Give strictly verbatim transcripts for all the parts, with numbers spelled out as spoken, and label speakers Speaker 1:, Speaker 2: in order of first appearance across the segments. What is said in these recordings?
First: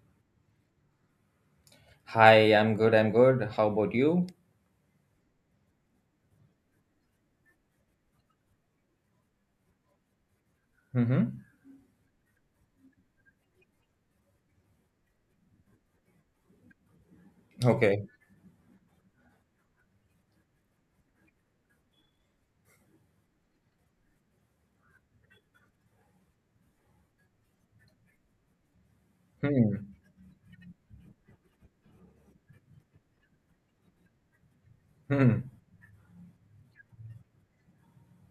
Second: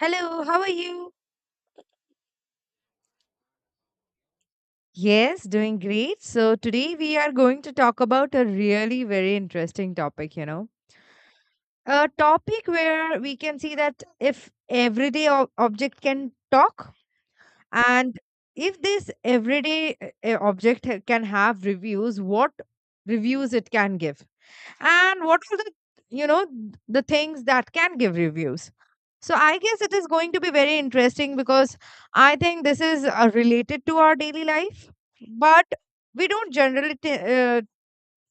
Speaker 1: Hello, how are you?
Speaker 2: Hi, I'm good. I'm good. How about you?
Speaker 1: Yes, doing great. So today we are going to talk about a really very interesting topic, you know.
Speaker 2: Mm-hmm.
Speaker 1: A topic where we can see that if everyday ob- object can talk,
Speaker 2: Okay.
Speaker 1: and if this everyday uh, uh, object ha- can have reviews, what reviews it can give, and what are the you know the things that can give reviews. So I guess
Speaker 2: Hmm.
Speaker 1: it is going to be very interesting because I think this is uh, related to our daily life.
Speaker 2: Hmm.
Speaker 1: But we don't generally ta- uh,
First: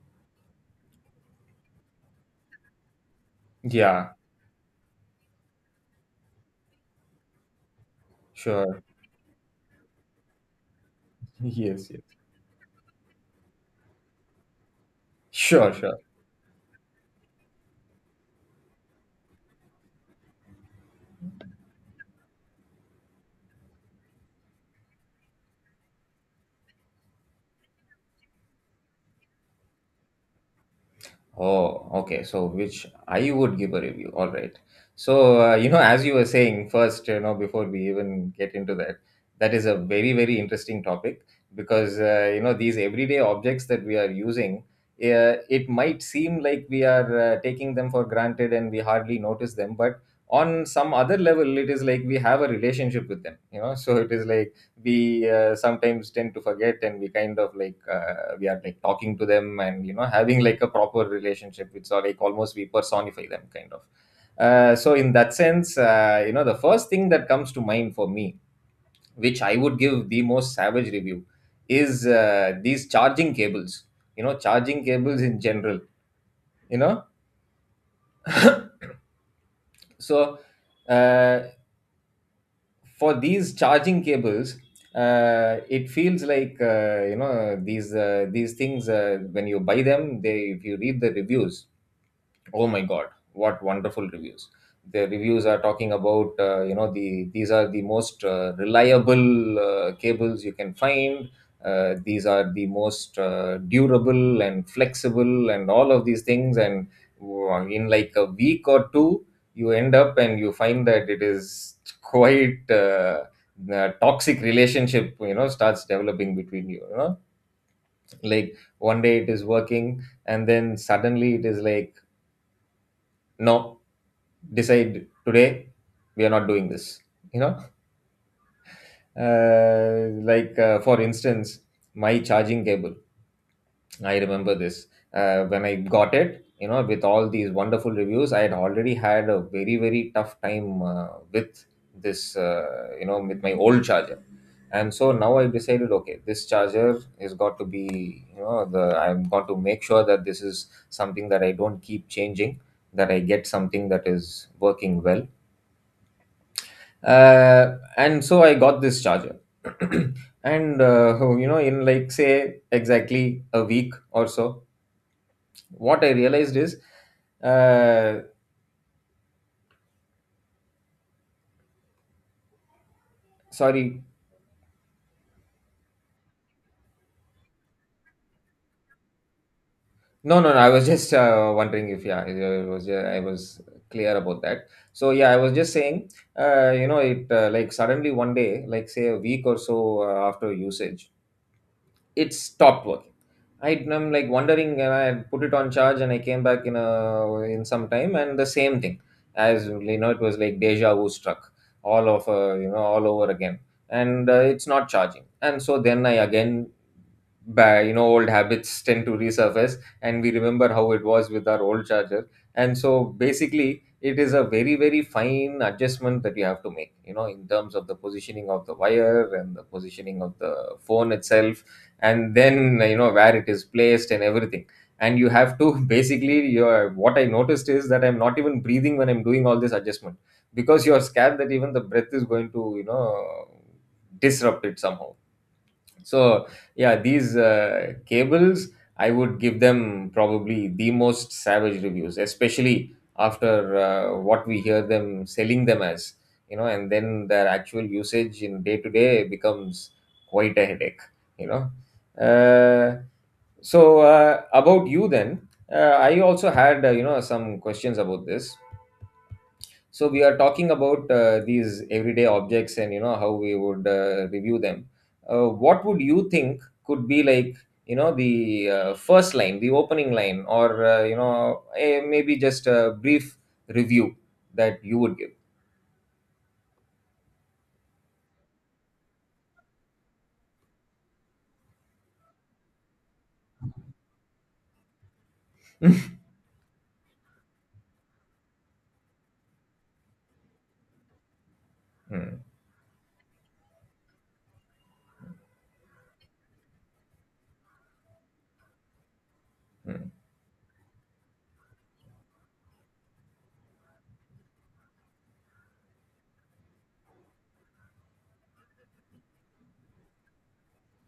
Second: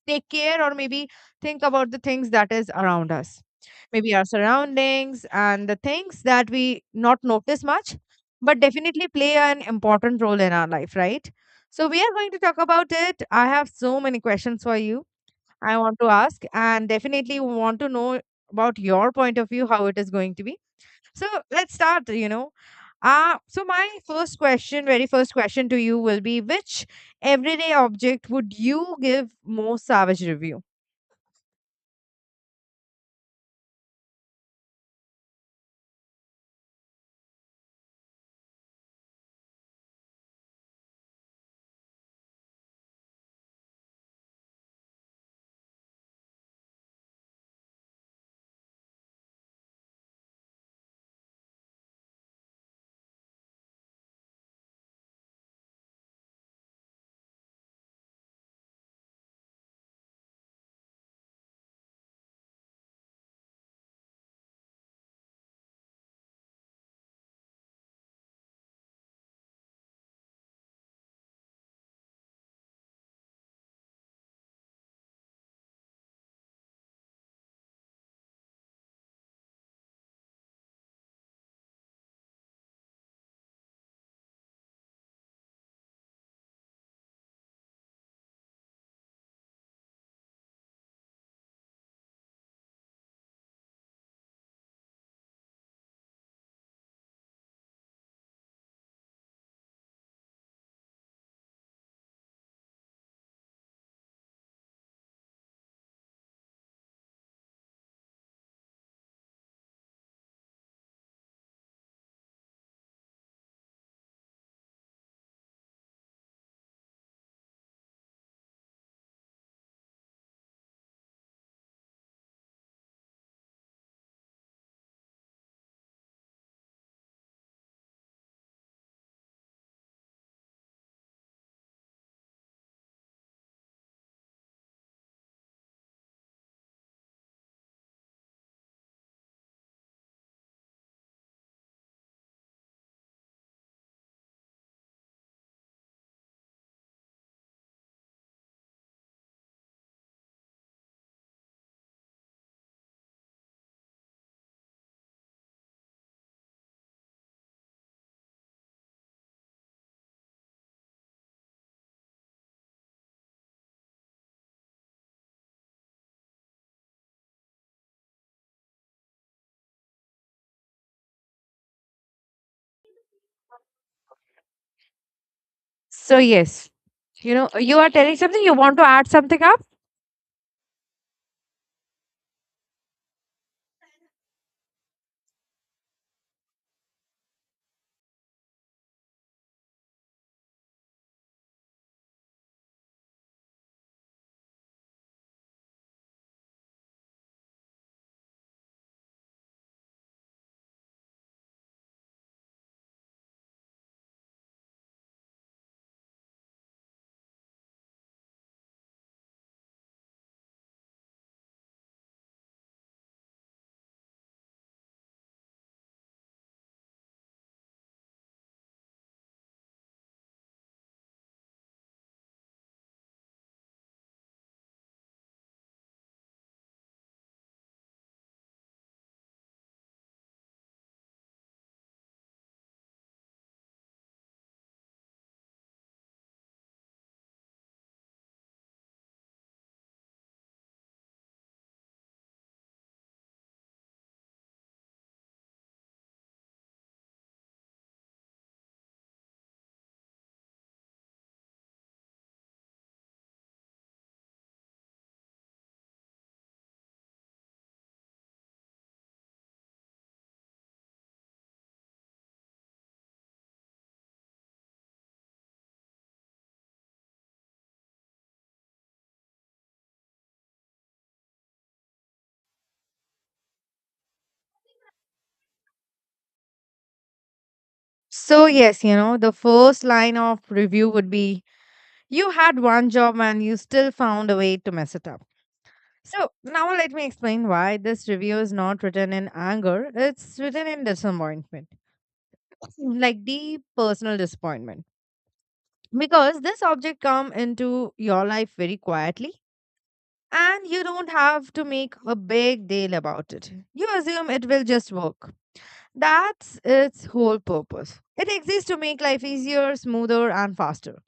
Speaker 1: take care, or maybe think about the things that is around us,
Speaker 2: Yeah,
Speaker 1: maybe our surroundings and the things that we not notice much, but
Speaker 2: sure.
Speaker 1: definitely play an important role in our life, right? So
Speaker 2: Yes,
Speaker 1: we
Speaker 2: yes.
Speaker 1: are going to talk about it. I have so many questions for you
Speaker 2: Sure,
Speaker 1: I want
Speaker 2: sure.
Speaker 1: to ask, and definitely want to know about your point of view, how it is going to be. So let's start, you know. Uh, so my first question, very first question to you will be, which everyday object would you give most savage review?
Speaker 2: Oh, okay. So, which I would give a review. All right. So, uh, you know, as you were saying first, you know, before we even get into that, that is a very, very interesting topic because, uh, you know, these everyday objects that we are using, uh, it might seem like we are uh, taking them for granted and we hardly notice them. But on some other level, it is like we have a relationship with them, you know. So, it is like, we uh, sometimes tend to forget, and we kind of like uh, we are like talking to them and you know having like a proper relationship. It's all like almost we personify them kind of uh, So in that sense uh, you know the first thing that comes to mind for me, which I would give the most savage review, is uh, these charging cables. you know charging cables in general you know so uh, for these charging cables, uh, it feels like uh, you know these uh, these things, uh, when you buy them, they, if you read the reviews, oh my god, what wonderful reviews. The reviews are talking about, uh, you know the, these are the most uh, reliable uh, cables you can find. Uh, these are the most uh, durable and flexible and all of these things. And wow, in like a week or two, you end up and you find that it is quite uh, The toxic relationship you know starts developing between you you know Like one day it is working, and then suddenly it is like, no, decide today, we are not doing this you know uh, like, uh, for instance, my charging cable, I remember this. Uh, when I got it, you know with all these wonderful reviews, I had already had a very, very tough time uh, with this, uh, you know with my old charger. And so now I decided, okay, this charger is got to be, you know the, I'm got to make sure that this is something that I don't keep changing, that I get something that is working well. Uh, and so I got this charger. And uh, you know in like, say, exactly a week or so, what I realized is uh, Sorry.
Speaker 1: So yes, you know, you are telling something, you want to add something up?
Speaker 2: No, no, no, I was just uh, wondering if, yeah, it was, yeah, I was clear about that. So yeah, I was just saying, uh, you know it, uh, like suddenly one day, like say a week or so uh, after usage, it stopped working. I am like wondering, and I had put it on charge, and I came back in a in some time, and the same thing, as you know, it was like deja vu struck all of uh, you know all over again, and uh, it's not charging. And so then I again, by you know, old habits tend to resurface, and we remember how it was with our old charger. And so basically, it is a very, very fine adjustment that you have to make, you know, in terms of the positioning of the wire and the positioning of the phone itself, and then you know where it is placed and everything. And you have to, basically, your, what I noticed is that I'm not even breathing when I'm doing all this adjustment, because you're scared that even the breath is going to, you know disrupt it somehow. So yeah, these uh, cables, I would give them probably the most savage reviews, especially after uh, what we hear them selling them as, you know and then their actual usage in day to day becomes quite a headache you know uh, so uh, about you then. uh, I also had, uh, you know some questions about this. So we are talking about uh, these everyday objects, and you know how we would uh, review them. Uh, what would you think could be like, you know the uh, first line, the opening line, or uh, you know eh, maybe just a brief review that you would give?
Speaker 1: So, yes, you know, the first line of review would be, you had one job and you still found a way to mess it up. So, now let me explain why this review is not written in anger, it's written in disappointment,
Speaker 2: Hmm,
Speaker 1: like deep personal disappointment. Because this object come into your life very quietly,
Speaker 2: hmm,
Speaker 1: and you don't have to make a big deal about it. You assume it will just work. That's its whole purpose. It exists to make life easier, smoother and faster.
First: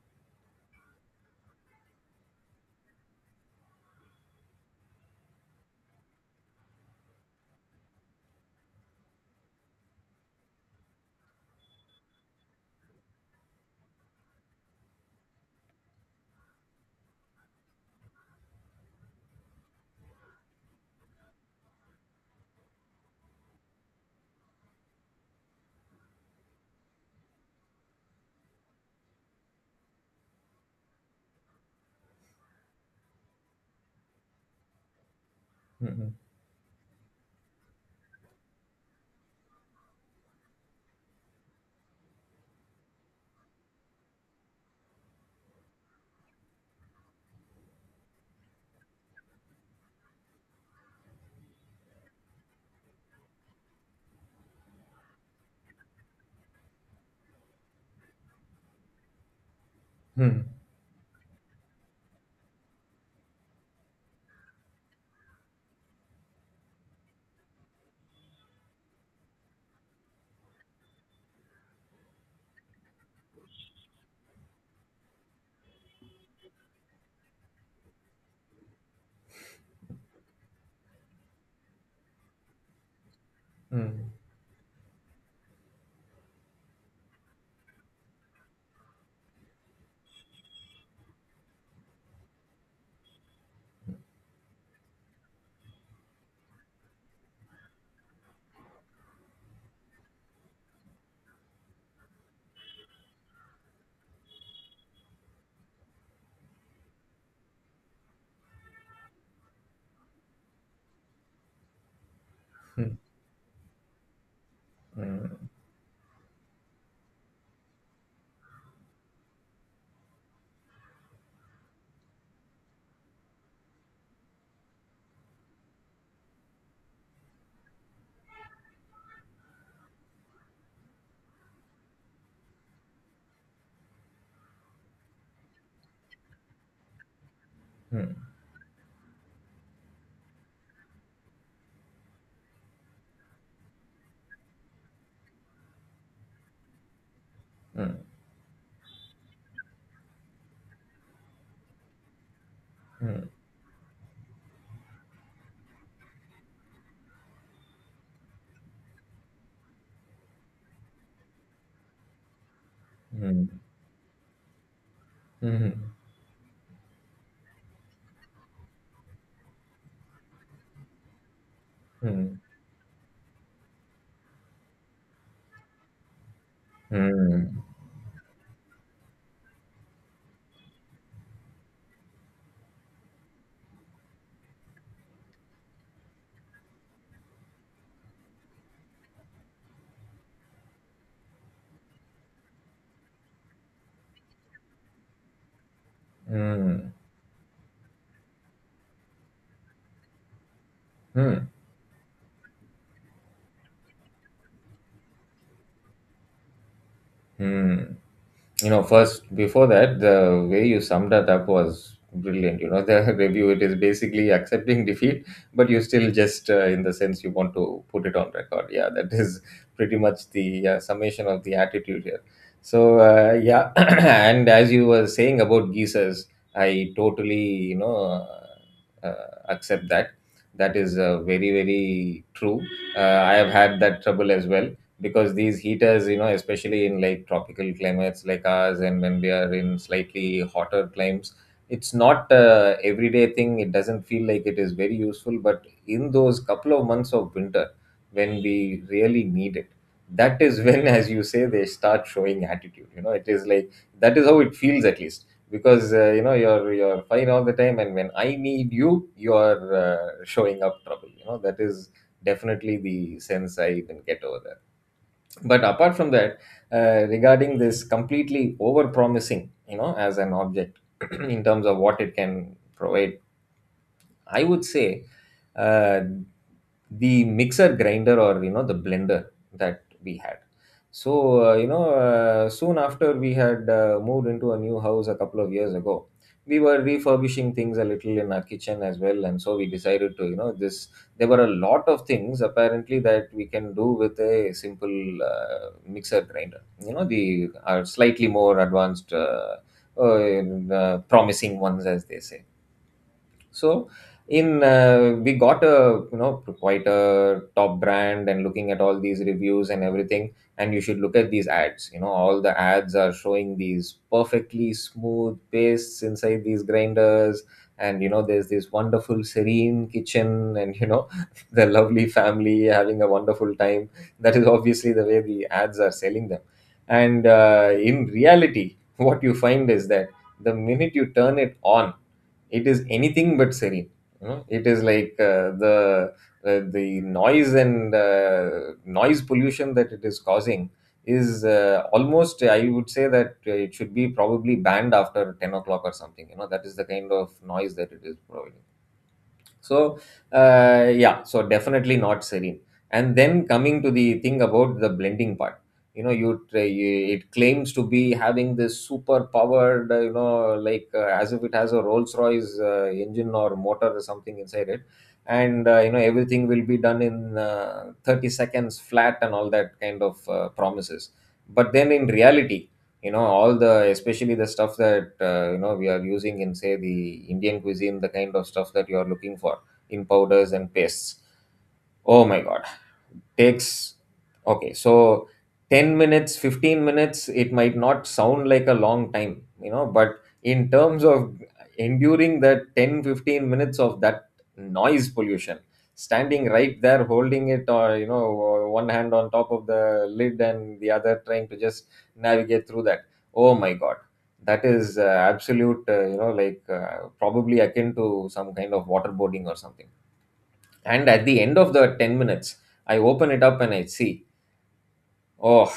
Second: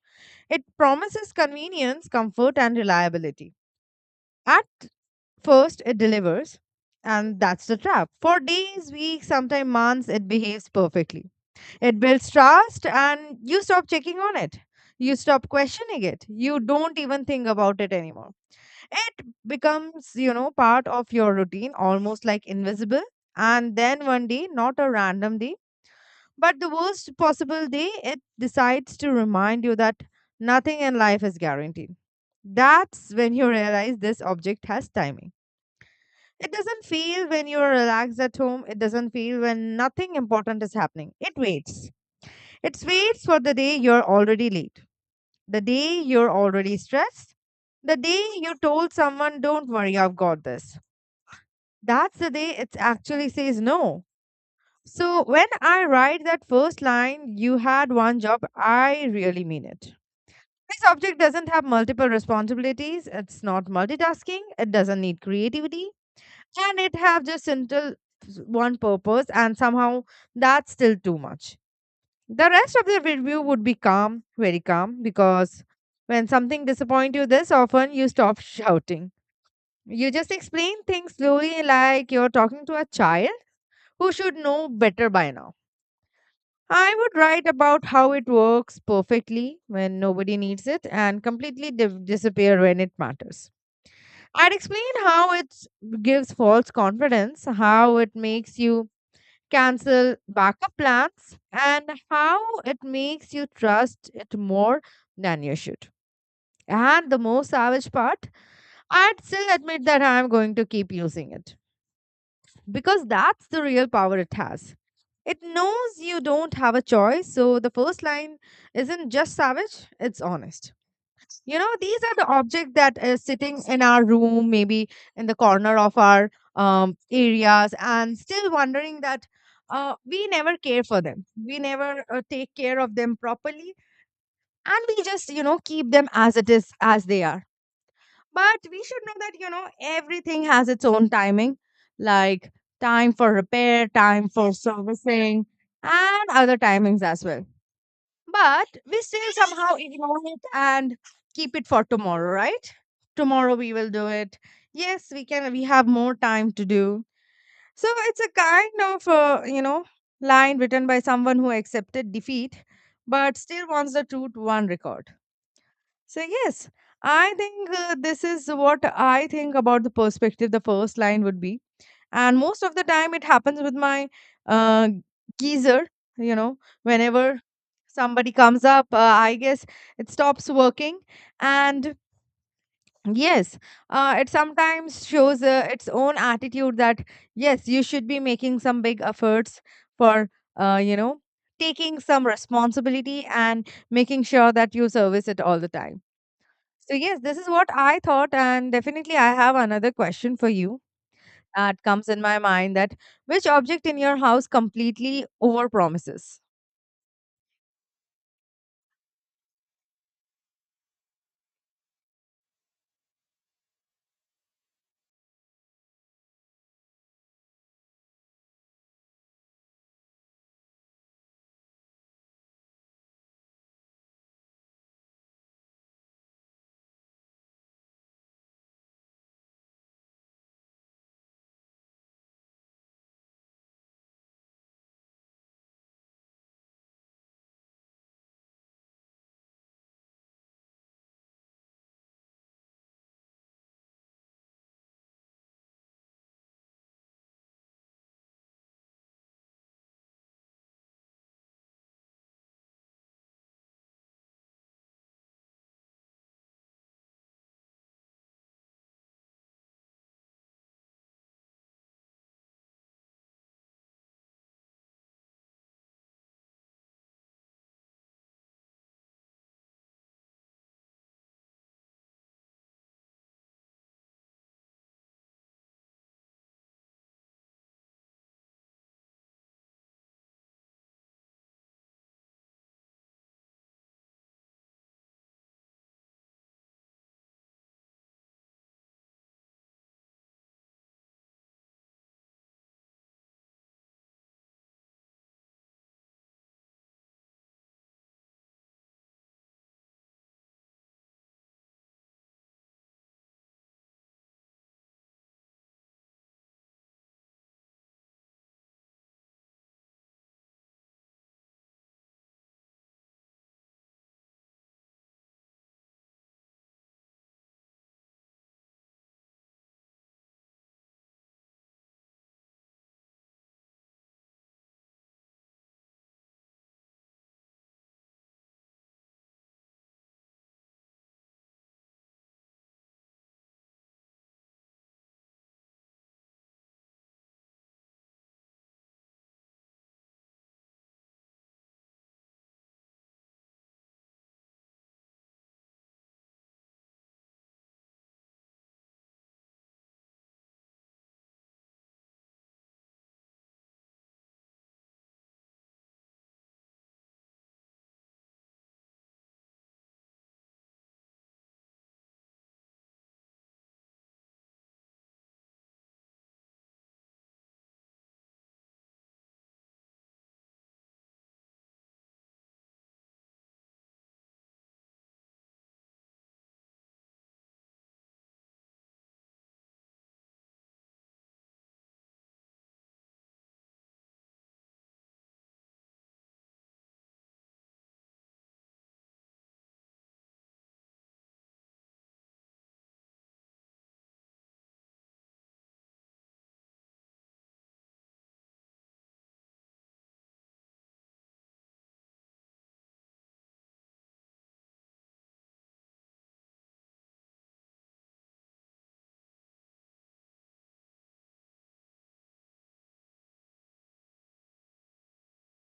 Speaker 1: It promises convenience, comfort, and reliability. At first, it delivers, and that's the trap. For days, weeks, sometimes months, it behaves perfectly. It builds trust, and you stop checking on it. You stop questioning it. You don't even think about it anymore. It becomes, you know, part of your routine, almost like invisible. And then one day, not a random day, but the worst possible day, it decides to remind you that nothing in life is guaranteed. That's when you realize this object has timing.
Speaker 2: hmm,
Speaker 1: It doesn't feel when you're relaxed at home. It doesn't feel when nothing important is happening. It waits. It waits for the day you're already late, the day you're already stressed, the day you told someone, don't worry, I've got this. That's the day it actually says no. So when I write that first line, you had one job, I really mean it.
Speaker 2: hmm,
Speaker 1: This object doesn't have multiple responsibilities, it's not multitasking, it doesn't need creativity, and it have just central s- one purpose, and somehow that's still too much. The rest of the review would be calm, very calm, because when something disappoints you this often, you stop shouting. You just explain things slowly like you're talking to a child who should know better by now. I would write about how it works perfectly when nobody needs it and completely div disappear when it matters. I'd explain how it gives false confidence, how it makes you cancel backup plans, and how it makes you trust it more than you should. And the most savage part, I'd still admit that I'm going to keep using it,
Speaker 2: hmm,
Speaker 1: because that's the real power it has.
Speaker 2: hmm,
Speaker 1: It
Speaker 2: hmm,
Speaker 1: knows you don't have a choice, so the first line isn't just savage, it's honest. You know, these are the objects that is sitting in our room, maybe in the corner of our um, areas, and still wondering that uh, we never care for them. We never uh, take care of them properly, and we just, you know, keep them as it is, as they are.
Speaker 2: hmm, hmm,
Speaker 1: But we should know that, you know, everything has its own timing, like time for repair, time for servicing, and other timings as well. But we still somehow ignore it and keep it for tomorrow, right? Tomorrow we will do it. Yes, we can, we have more time to do. So it's a kind of, uh, you know, line written by someone who accepted defeat but
Speaker 2: hmm,
Speaker 1: still wants the truth one record.
Speaker 2: hmm, hmm, hmm,
Speaker 1: So yes, I think uh, this is what I think about the perspective. The first line would be, and most of the time it happens with my uh, geezer. You know, whenever
Speaker 2: hmm,
Speaker 1: somebody comes up, uh, I guess it stops working, and yes, uh, it sometimes shows uh, its own attitude that yes, you should be making some big efforts for uh, you know taking some responsibility and making sure that you service it all the time.
Speaker 2: hmm,
Speaker 1: So yes, this is what I thought, and definitely I have another question for you
Speaker 2: hmm, hmm.
Speaker 1: that comes in my mind, that which object in your house completely overpromises?
Speaker 2: Hmm. you know first, before that, the way you summed it up was brilliant, you know the review, it is basically accepting defeat, but you still just, uh, in the sense, you want to put it on record. Yeah, that is pretty much the uh, summation of the attitude here. So uh, yeah. And as you were saying about geysers, I totally, you know uh, uh, accept that, that is uh, very, very true. uh, I have had that trouble as well, because these heaters, you know especially in like tropical climates like ours, and when we are in slightly hotter climes, it's not a everyday thing, it doesn't feel like it is very useful. But in those couple of months of winter, when we really need it, that is when, as you say, they start showing attitude. you know it is like, that is how it feels at least, because uh, you know you're you're fine all the time, and when I need you, you're uh, showing up trouble. you know that is definitely the sense I even get over there. But apart from that, uh, regarding this completely over promising you know as an object, in terms of what it can provide, I would say, uh, the mixer grinder, or you know the blender that we had. So uh, you know uh, soon after we had uh, moved into a new house a couple of years ago, we were refurbishing things a little in our kitchen as well, and so we decided to, you know this. There were a lot of things apparently that we can do with a simple uh, mixer grinder. You know the, our slightly more advanced. Uh, uh, uh, promising ones, as they say. So in, uh, we got a, you know quite a top brand, and looking at all these reviews and everything. And you should look at these ads. you know all the ads are showing these perfectly smooth pastes inside these grinders. And you know there's this wonderful serene kitchen, and you know the lovely family having a wonderful time. That is obviously the way the ads are selling them. And uh, in reality, what you find is that the minute you turn it on, it is anything but serene. you know it is like, uh, the uh, the noise, and uh, noise pollution that it is causing, is uh, almost, I would say, that uh, it should be probably banned after 10 o'clock or something. you know that is the kind of noise that it is providing. So, uh, yeah, so definitely not serene. And then coming to the thing about the blending part, you know, you, tra- you, it claims to be having this super powered, uh, you know, like, uh, as if it has a Rolls Royce uh, engine or motor or something inside it. And uh, you know everything will be done in uh, 30 seconds flat and all that kind of uh, promises. But then in reality, you know all the, especially the stuff that, uh, you know we are using in, say, the Indian cuisine, the kind of stuff that you are looking for in powders and pastes. Oh my god, takes, okay, so 10 minutes, 15 minutes, it might not sound like a long time, you know but in terms of enduring that ten, fifteen minutes of that noise pollution, standing right there holding it, or you know one hand on top of the lid and the other trying to just navigate through that. Oh my god, that is uh, absolute, uh, you know like uh, probably akin to some kind of waterboarding or something. And at the end of the 10 minutes, I open it up and I see, oh,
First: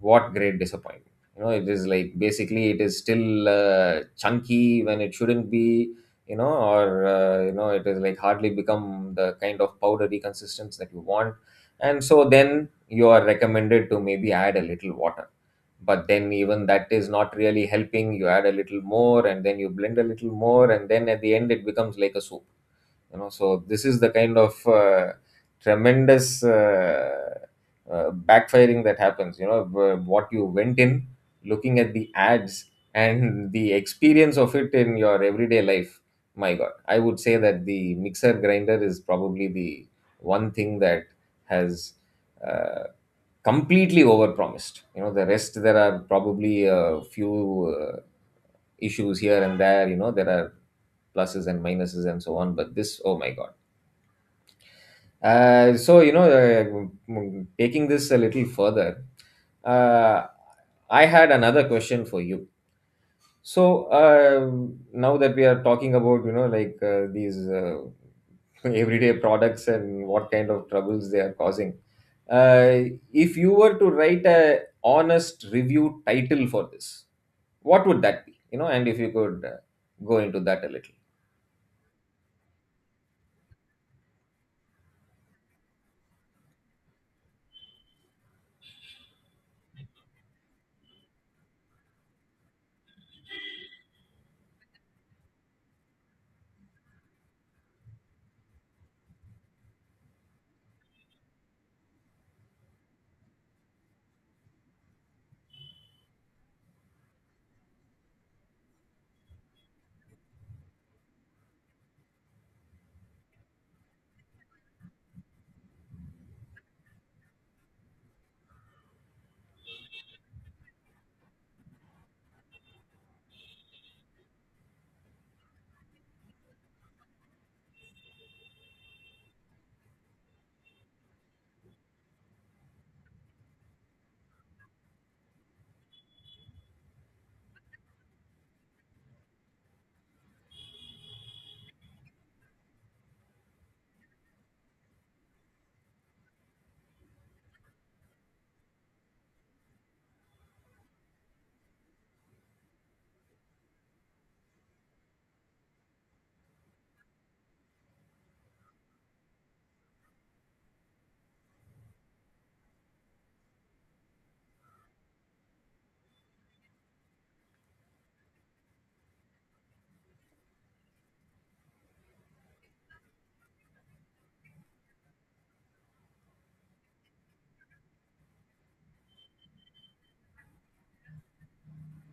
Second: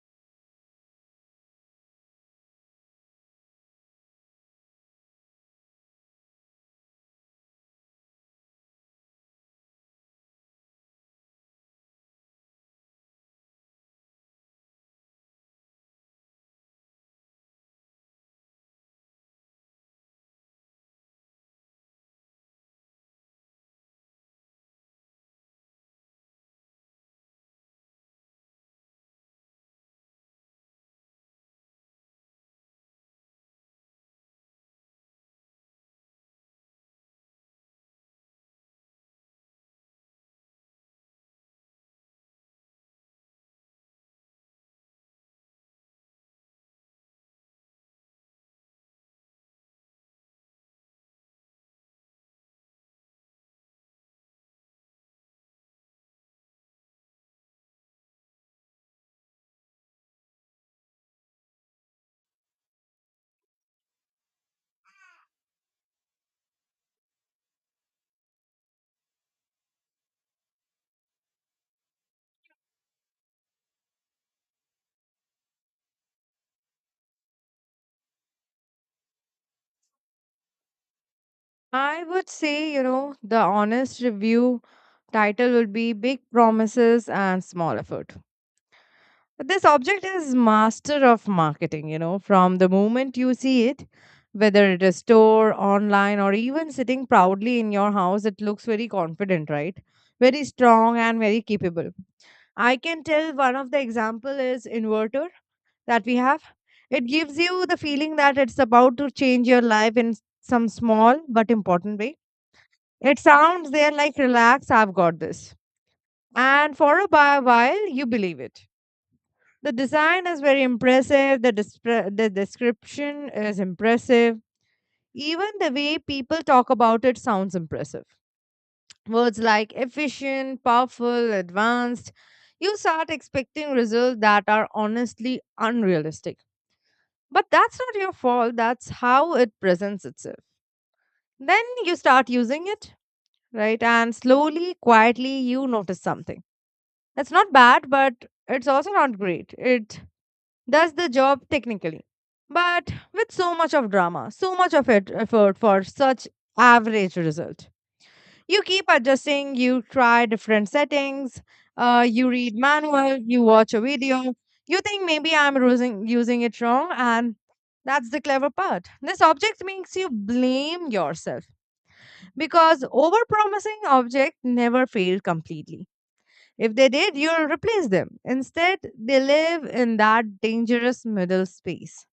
Speaker 2: what great disappointment. You know, it is like basically it is still uh, chunky when it shouldn't be, you know, or, uh, you know, it is like hardly become the kind of powdery consistency that you want. And so then you are recommended to maybe add a little water. But then even that is not really helping. You add a little more, and then you blend a little more. And then at the end, it becomes like a soup. You know so this is the kind of uh, tremendous uh, uh, backfiring that happens. You know wh- what you went in looking at the ads and the experience of it in your everyday life. My God, I would say that the mixer grinder is probably the one thing that has uh, completely overpromised. You know the rest, there are probably a few uh, issues here and there. You know there are pluses and minuses and so on. But this, oh my God. Uh, so you know, uh, mm, taking this a little further, uh, I had another question for you. So uh, now that we are talking about, you know like uh, these uh, everyday products and what kind of troubles they are causing, uh, if you were to write a honest review title for this, what would that be? You know, and if you could uh, go into that a little.
Speaker 1: I would say, you know, the honest review title would be, Big Promises and Small Effort. This object is master of marketing, you know, from the moment you see it, whether it is store, online, or even sitting proudly in your house, it looks very confident, right? Very strong and very capable. I can tell, one of the example is inverter that we have. It gives you the feeling that it's about to change your life in some small but important way. It sounds there like, relax, I've got this. And for a bi- while, you believe it. The design is very impressive. The, despre- the description is impressive. Even the way people talk about it sounds impressive. Words like efficient, powerful, advanced. You start expecting results that are honestly unrealistic. But that's not your fault. That's how it presents itself. Then you start using it, right? And slowly, quietly, you notice something. That's not bad, but it's also not great. It does the job technically, but with so much of drama, so much of it, effort for such average result. You keep adjusting, you try different settings, uh, you read manual, you watch a video, you think maybe I'm using, using it wrong, and that's the clever part. This object makes you blame yourself because overpromising object never fail completely. If they did, you'll replace them. Instead, they live in that dangerous middle space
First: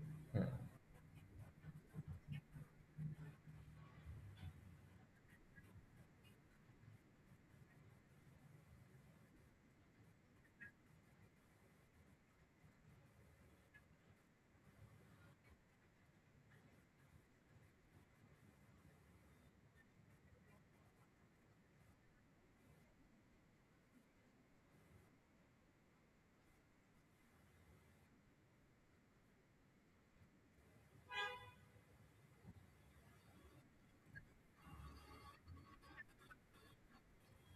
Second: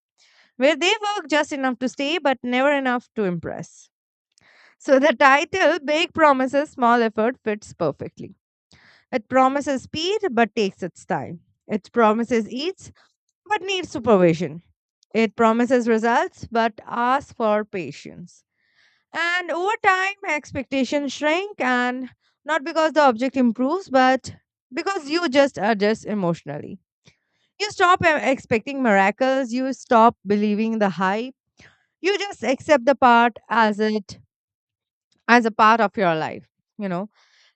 Speaker 1: where they work just enough to stay but never enough to impress. So the title, Big Promises, Small Effort, fits perfectly. It promises speed but takes its time. It promises eats but needs supervision. It promises results but asks for patience. And over time, expectations shrink, and not because the object improves, but because you just adjust emotionally. You stop uh, expecting miracles, you stop believing the hype. You just accept the part as it as a part of your life you know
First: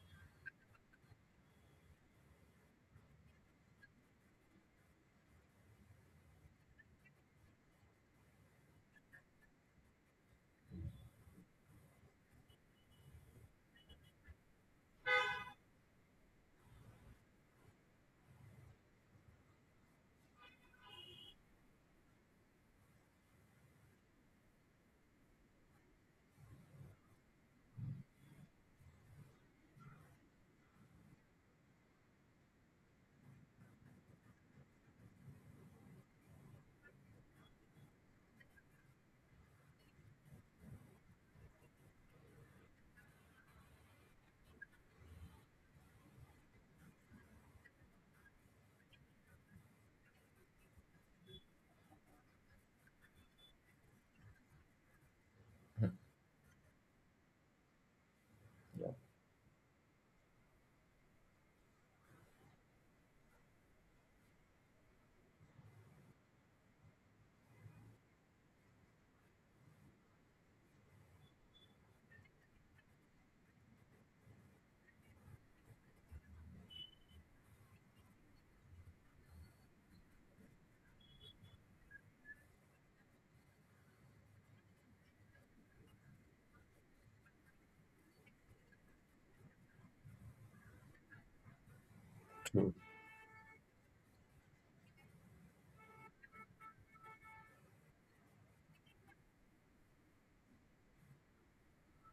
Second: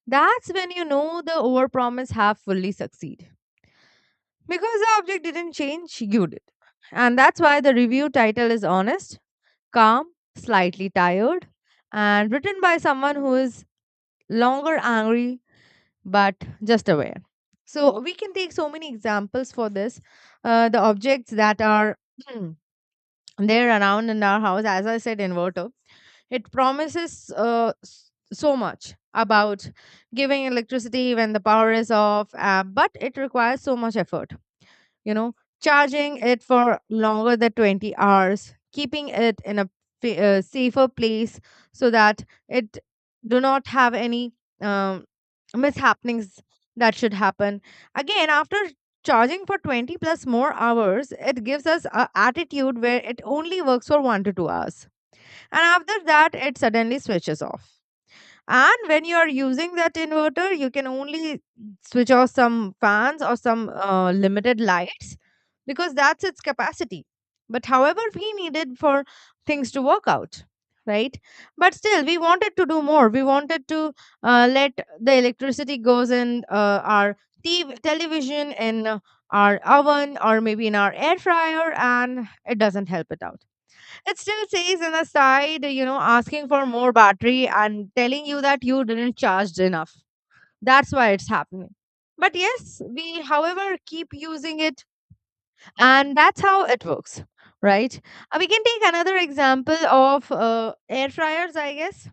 Speaker 1: that's when you know the overpromise have fully succeed, because the object didn't change, you did. And that's why the review title is honest, calm, slightly tired, and written by someone who is longer angry but just aware. So we can take so many examples for this. Uh, the objects that are they're around in our house, as I said, inverter. It promises uh, s- so much about giving electricity when the power is off, uh, but it requires so much effort, you know, charging it for longer than twenty hours, keeping it in a fa- uh, safer place so that it do not have any um, mishappenings that should happen. Again, after charging for twenty plus more hours, it gives us a attitude where it only works for one to two hours. And after that, it suddenly switches off, and when you are using that inverter, you can only switch off some fans or some uh, limited lights, because that's its capacity. But however we needed for things to work out, right? But still, we wanted to do more, we wanted to uh, let the electricity goes in uh, our T V, television, in uh, our oven, or maybe in our air fryer, and it doesn't help it out. It still says in the side, you know, asking for more battery and telling you that you didn't charge enough. That's why it's happening. But
Speaker 2: True.
Speaker 1: yes, we, however, keep using it, and that's how it works, right? Uh, we can take another example of uh, air fryers, I guess,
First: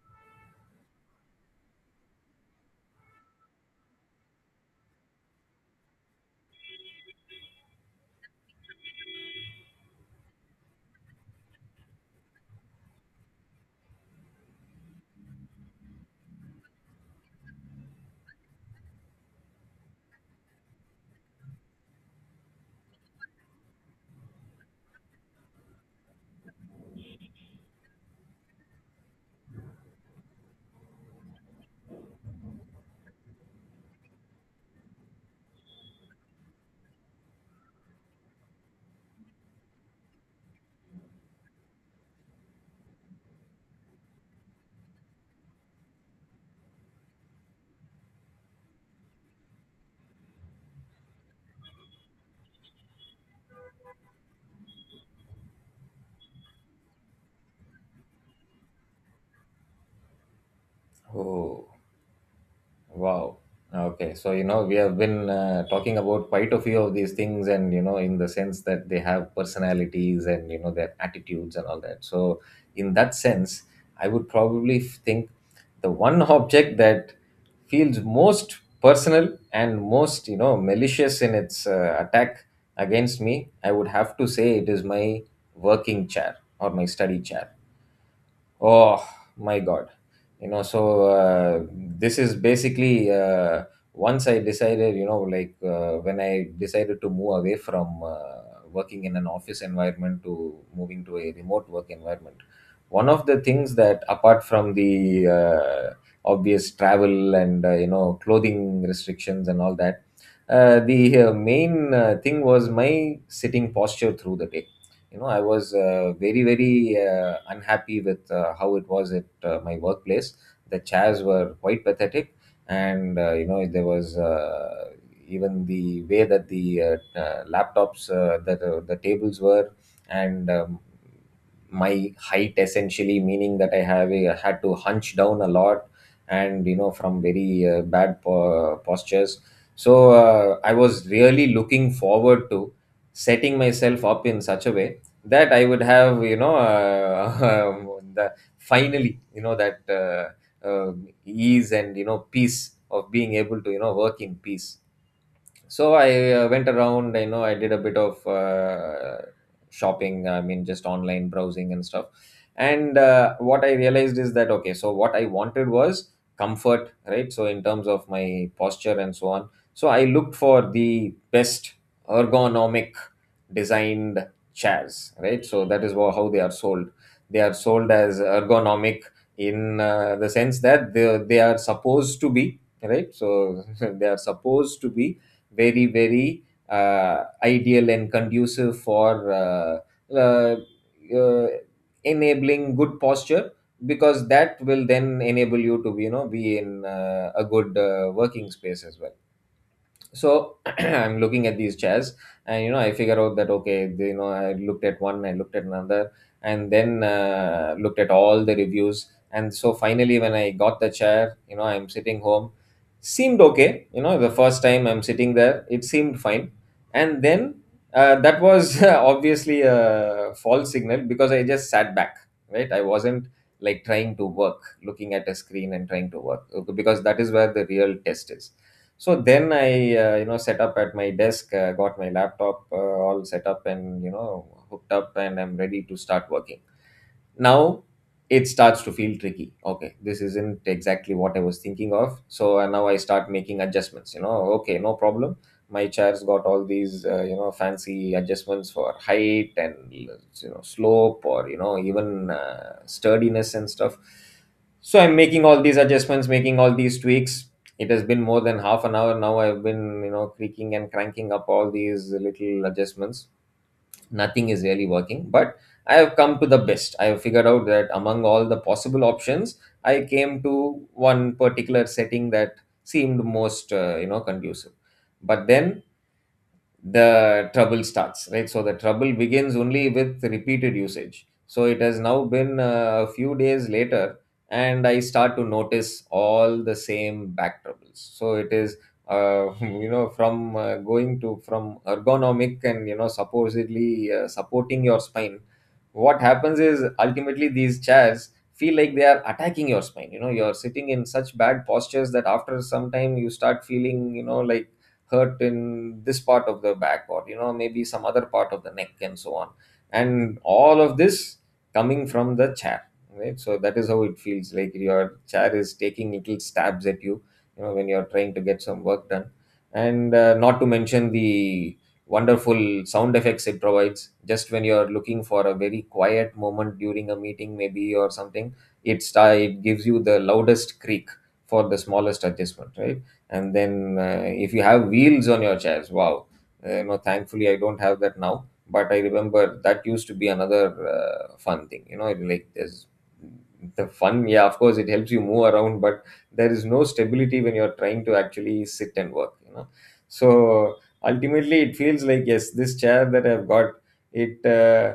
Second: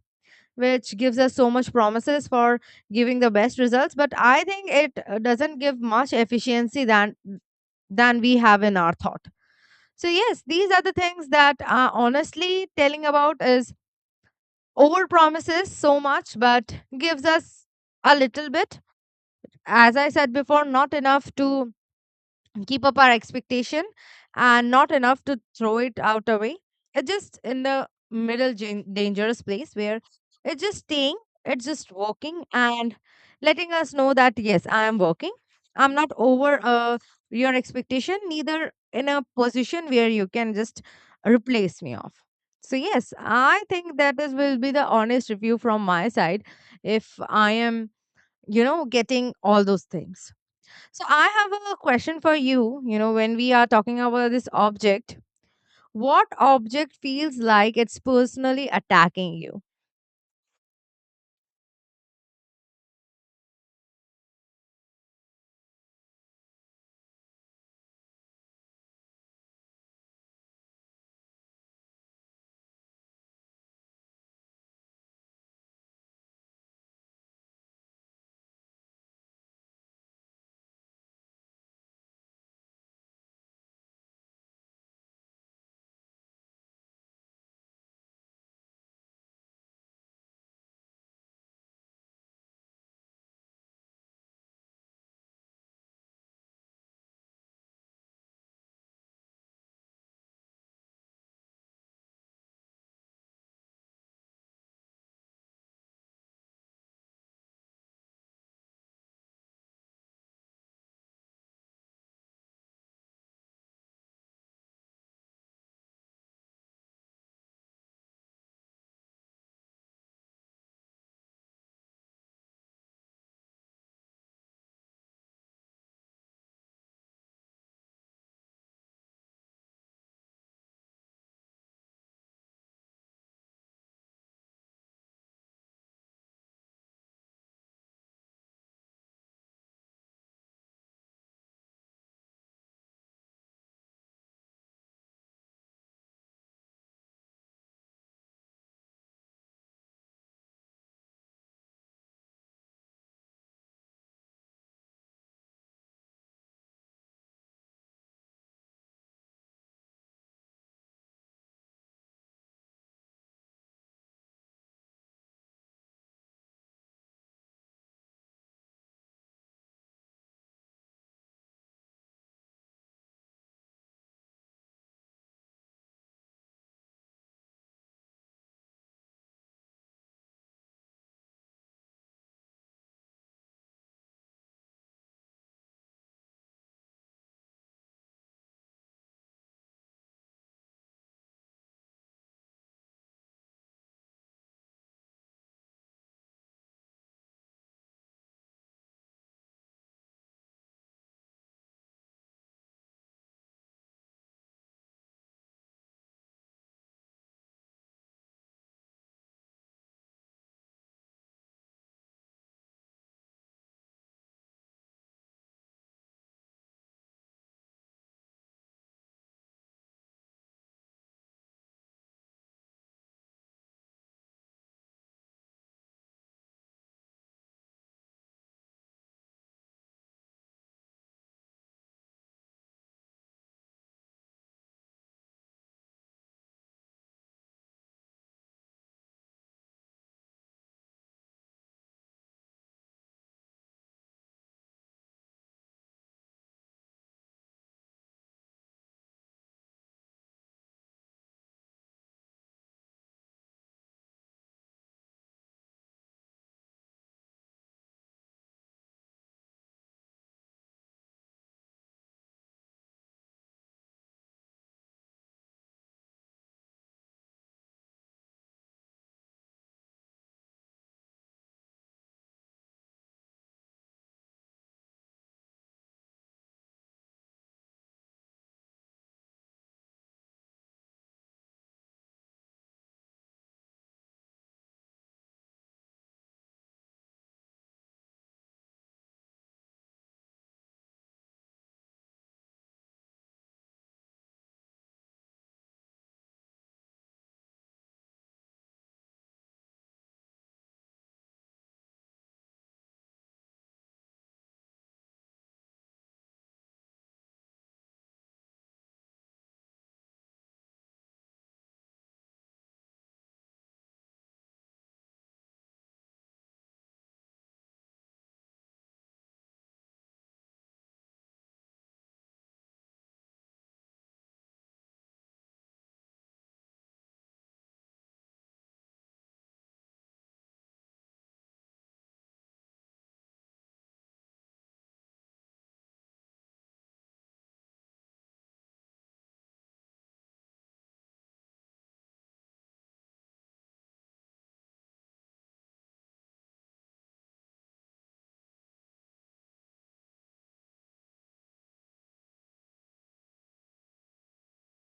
Speaker 1: which gives us so much promises for giving the best results, but I think it uh, doesn't give much efficiency than than we have in our thought. So yes, these are the things that uh, honestly telling about is, over promises so much but gives us a little bit, as I said before, not enough to keep up our expectation and not enough to throw it out away. It's just in the middle jan- dangerous place where it's just staying, it's just walking, and letting us know that, yes, I am working. I'm not over uh, your expectation, neither in a position where you can just replace me off. So yes, I think that this will be the honest review from my side if I am, you know, getting all those things. So I have a question for you. You know, when we are talking about this object, what object feels like it's personally attacking you?
Speaker 2: Oh. Wow. Okay. So, you know, we have been uh, talking about quite a few of these things, and, you know, in the sense that they have personalities and, you know, their attitudes and all that. So, in that sense, I would probably f- think the one object that feels most personal and most, you know, malicious in its uh, attack against me. I would have to say it is my working chair or my study chair. Oh my God. You know, so uh, this is basically uh, once I decided, you know, like uh, when I decided to move away from uh, working in an office environment to moving to a remote work environment. One of the things that, apart from the uh, obvious travel and, uh, you know, clothing restrictions and all that, uh, the uh, main uh, thing, was my sitting posture through the day. you know I was uh, very very uh, unhappy with uh, how it was at uh, my workplace. The chairs were quite pathetic. And uh, you know there was, uh, even the way that the uh, uh, laptops, uh, that uh, the tables were, and um, my height, essentially meaning that I have a, had to hunch down a lot, and you know from very uh, bad po- postures. So uh, I was really looking forward to setting myself up in such a way that I would have, you know, uh, the finally, you know, that uh, um ease and you know peace of being able to you know work in peace. So I uh, went around. you know, I did a bit of uh, shopping, I mean, just online browsing and stuff. And uh, what I realized is that, okay, so what I wanted was comfort, right? So, in terms of my posture and so on. So, I looked for the best ergonomic designed chairs, right? So, that is wha- how they are sold. They are sold as ergonomic in uh, the sense that they, they are supposed to be, right? So, they are supposed to be very very uh, ideal and conducive for uh, uh, uh, enabling good posture, because that will then enable you to you know be in uh, a good uh, working space as well. So I'm looking at these chairs, and you know I figure out that, okay, they, you know I looked at one, I looked at another, and then uh, looked at all the reviews. And so finally when I got the chair, you know I'm sitting home. Seemed okay. You know the first time I'm sitting there, it seemed fine. And then uh, that was obviously a false signal because I just sat back. Right, I wasn't like trying to work, looking at a screen and trying to work, because that is where the real test is. So then I, uh, you know, set up at my desk, uh, got my laptop uh, all set up and, you know, hooked up, and I'm ready to start working. Now it starts to feel tricky. Okay, this isn't exactly what I was thinking of. So uh, now I start making adjustments. You know okay, no problem. My chair's got all these uh, you know fancy adjustments for height, and you know slope, or you know even uh, sturdiness and stuff. So I'm making all these adjustments, making all these tweaks. It has been more than half an hour now. I've been you know creaking and cranking up all these little adjustments. Nothing is really working, but I have come to the best. I have figured out that among all the possible options, I came to one particular setting that seemed most uh, you know conducive. But then the trouble starts, right? So the trouble begins only with repeated usage. So it has now been uh, a few days later, and I start to notice all the same back troubles. So it is, uh, you know, from uh, going to, from ergonomic and you know supposedly uh, supporting your spine. What happens is, ultimately these chairs feel like they are attacking your spine. You know, you're sitting in such bad postures that after some time you start feeling, you know, like hurt in this part of the back, or you know maybe some other part of the neck and so on, and all of this coming from the chair, right? So that is how it feels like your chair is taking little stabs at you, you know when you're trying to get some work done. And uh, not to mention the wonderful sound effects it provides just when you're looking for a very quiet moment during a meeting maybe or something. It sta- it gives you the loudest creak for the smallest adjustment, right? And then uh, if you have wheels on your chairs, wow. Uh, you know thankfully I don't have that now, but I remember that used to be another uh, fun thing. You know it, like There's the fun, yeah, of course it helps you move around, but there is no stability when you're trying to actually sit and work, you know so ultimately it feels like, yes, this chair that I've got, it uh,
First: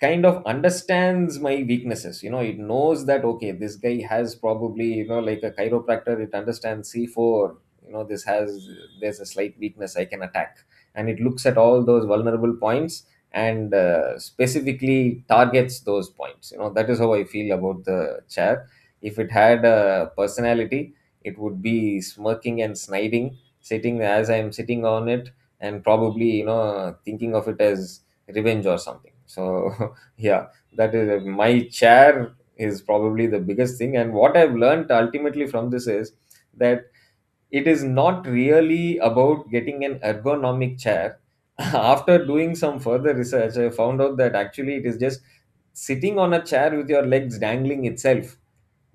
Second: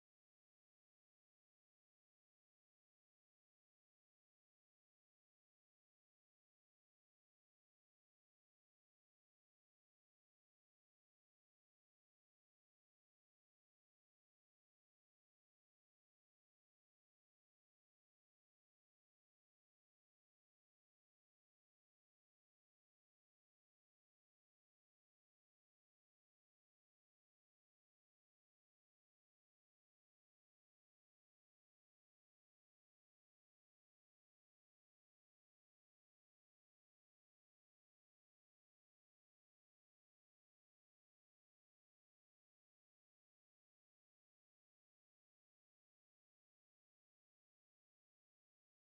Speaker 2: kind of understands my weaknesses. You know it knows that, okay, this guy has probably, you know like a chiropractor, it understands C four. you know this has There's a slight weakness I can attack, and it looks at all those vulnerable points, and uh, specifically targets those points. You know that is how I feel about the chair. If it had a personality, it would be smirking and sniding, sitting as I am sitting on it, and probably you know thinking of it as revenge or something. So yeah, that is uh, my chair is probably the biggest thing. And what I've learned ultimately from this is that it is not really about getting an ergonomic chair. After doing some further research, I found out that actually it is just sitting on a chair with your legs dangling itself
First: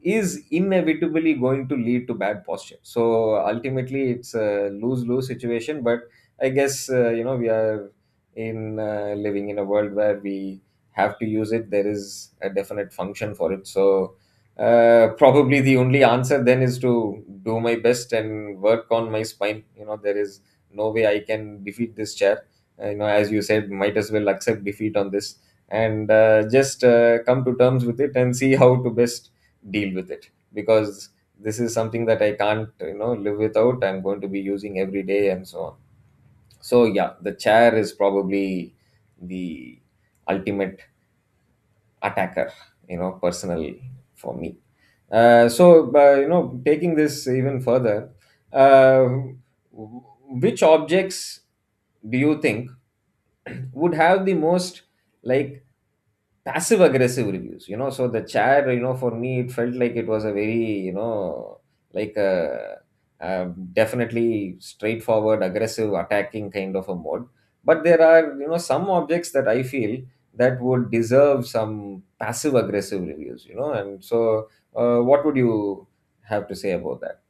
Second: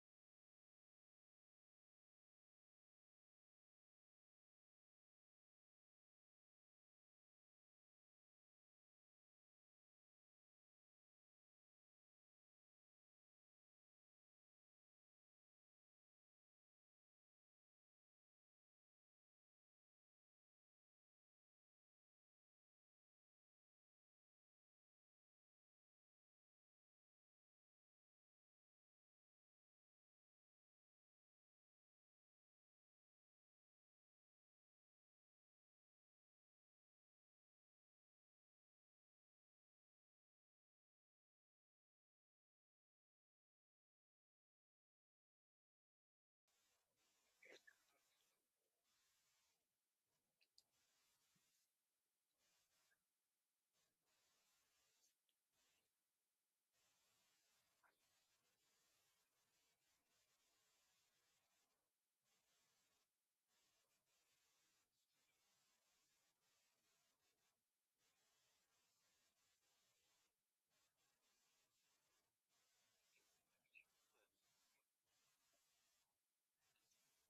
Speaker 2: is inevitably going to lead to bad posture. So ultimately, it's a lose-lose situation. But I guess uh, you know we are in uh, living in a world where we have to use it. There is a definite function for it. So uh, probably the only answer then is to do my best and work on my spine. You know there is no way I can defeat this chair. Uh, you know, as you said, might as well accept defeat on this, and uh, just uh, come to terms with it and see how to best deal with it, because this is something that I can't, you know, live without. I'm going to be using every day and so on. So yeah, the chair is probably the ultimate attacker, you know, personally for me. Uh, so uh, you know, taking this even further, uh, which objects do you think would have the most, like, passive aggressive reviews? You know so the chat, you know for me, it felt like it was a very, you know like a, a definitely straightforward aggressive attacking kind of a mode. But there are, you know some objects that I feel that would deserve some passive aggressive reviews. You know and so uh, what would you have to say about that?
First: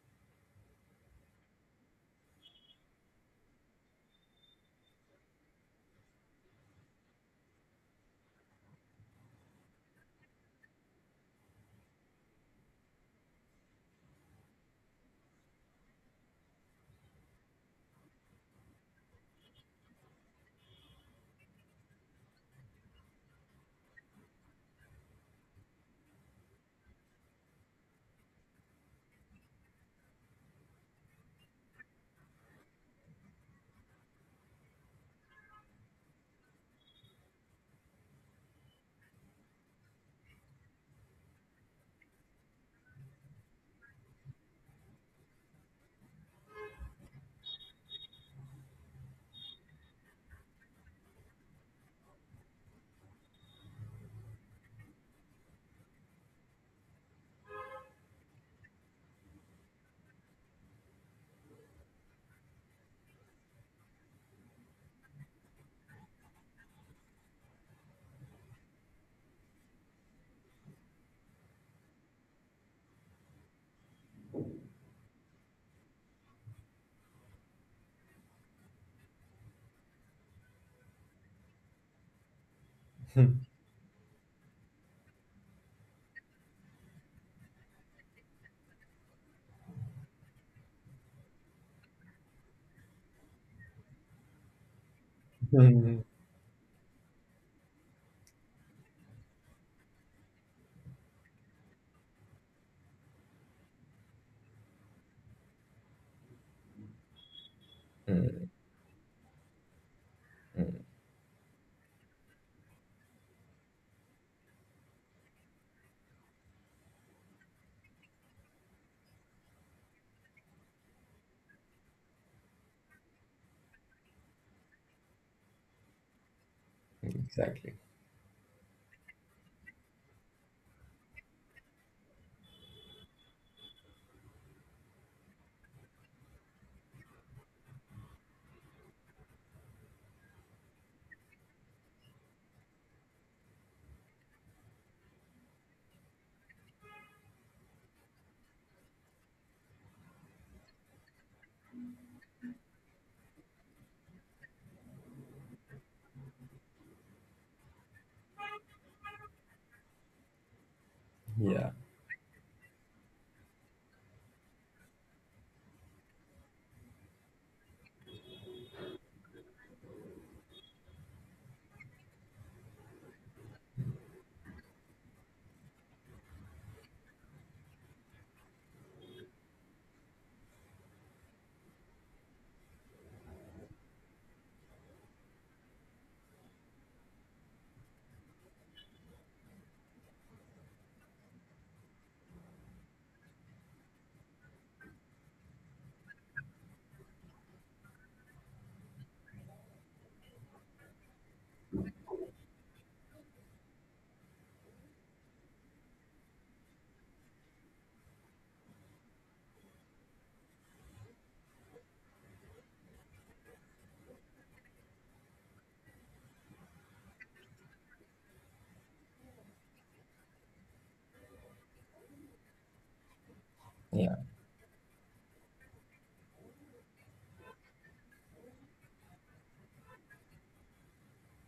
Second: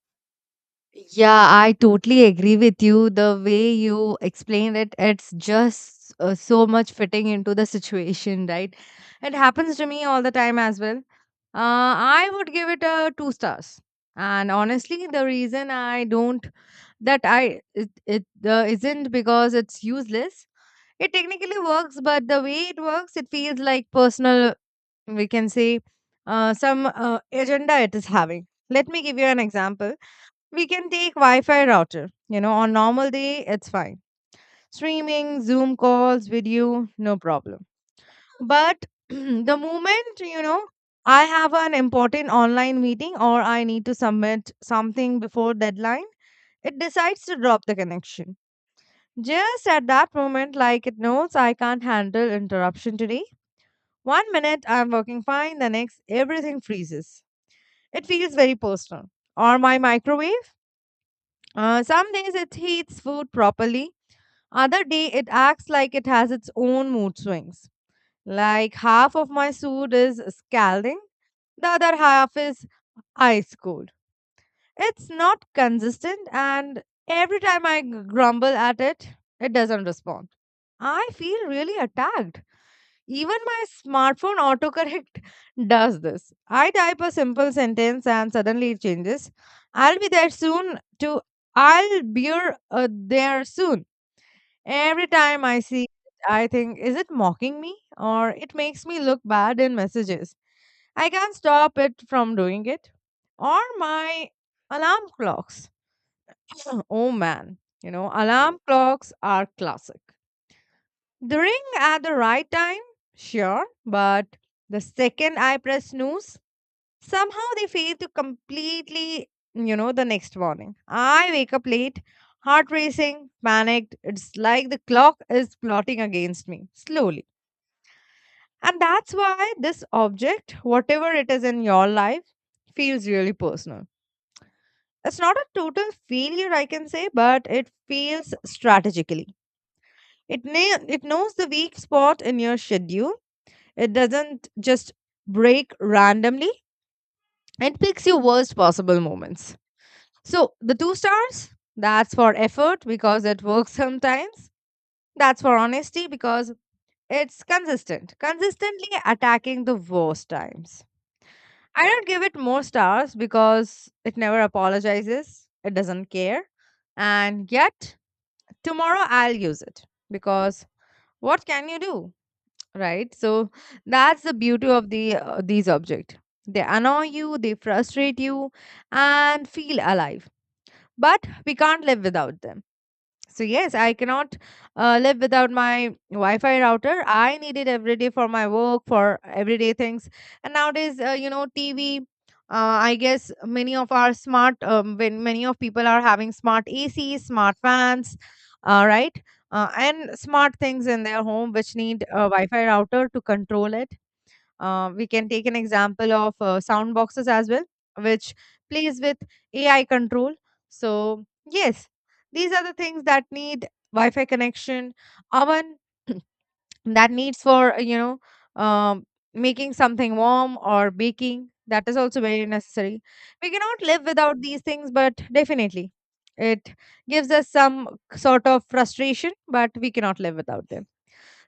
Speaker 1: Yeah, I totally agree with you. The way you explained it, it's just uh, so much fitting into the situation, right? It happens to me all the time as well. Uh, I would give it a two stars. And honestly, the reason I don't that I it, it uh, isn't because it's useless. It technically works, but the way it works, it feels like personal, we can say, uh, some uh, agenda it is having. Let me give you an example. We can take Wi Fi router. You know, on normal day, it's fine. Streaming, Zoom calls, video, no problem. But the moment, you know, I have an important online meeting or I need to submit something before deadline, it decides to drop the connection. Just at that moment, like it knows I can't handle interruption today. One minute I'm working fine, the next everything freezes. It feels very personal. Or my microwave. Uh, some days it heats food properly, other day it acts like it has its own mood swings. Like half of my soup is scalding, the other half is ice cold. It's not consistent, and every time I grumble at it, it doesn't respond. I feel really attacked. Even my smartphone autocorrect does this. I type a simple sentence and suddenly it changes. I'll be there soon to I'll be uh, there soon. Every time I see it, I think, is it mocking me or it makes me look bad in messages? I can't stop it from doing it. Or my alarm clocks. Oh man, you know,
Speaker 2: Mm,
Speaker 1: alarm clocks are classic.
Speaker 2: mm, mm.
Speaker 1: The ring at the right time? Sure, but the second I press snooze, somehow they fail to completely, you know, the next morning. I wake up late, heart racing, panicked. It's like the clock is plotting against me slowly.
Speaker 2: Exactly.
Speaker 1: And that's why this object, whatever it is in your life, feels really personal. It's not a total failure, I can say, but it feels strategically. It, na- it knows the weak spot in your schedule. It doesn't just break randomly and picks your worst possible moments. So the two stars, that's for effort because it works sometimes. That's for honesty because it's consistent, consistently attacking the worst times.
Speaker 2: Yeah.
Speaker 1: I don't give it more stars because it never apologizes, it doesn't care. And yet, tomorrow I'll use it because what can you do? Right, so that's the beauty of the uh, these objects. They annoy you, they frustrate you and feel alive, but we can't live without them. So yes, I cannot uh, live without my Wi-Fi router. I need it every day for my work, for everyday things. And nowadays, uh, you know, T V. Uh, I guess many of our smart, um, when many of people are having smart A Cs, smart fans, uh, right, uh, and smart things in their home which need a Wi-Fi router to control it. Uh, we can take an example of uh, sound boxes as well, which plays with A I control. So, yes, these are the things that need Wi-Fi connection, oven that needs for, uh, you know, um, making something warm or baking. That is also very necessary. We cannot live
Speaker 2: Yeah,
Speaker 1: without these things, but definitely it gives us some sort of frustration, but we cannot live without them.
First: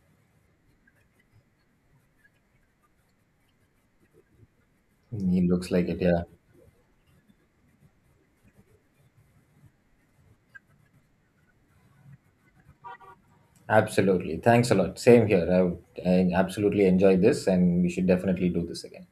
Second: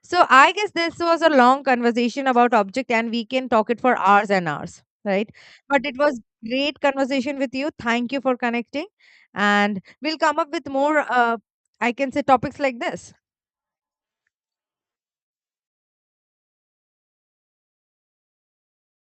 Speaker 1: So I guess this was a long conversation about object and we can talk it for hours and hours, right?
Speaker 2: he looks
Speaker 1: But
Speaker 2: like
Speaker 1: it
Speaker 2: it,
Speaker 1: was
Speaker 2: yeah.
Speaker 1: great conversation with you. Thank you for connecting. And we'll come up with more uh, I can say topics like this.
Speaker 2: Absolutely. Thanks a lot. Same here. I, I absolutely enjoyed this, and we should definitely do this again.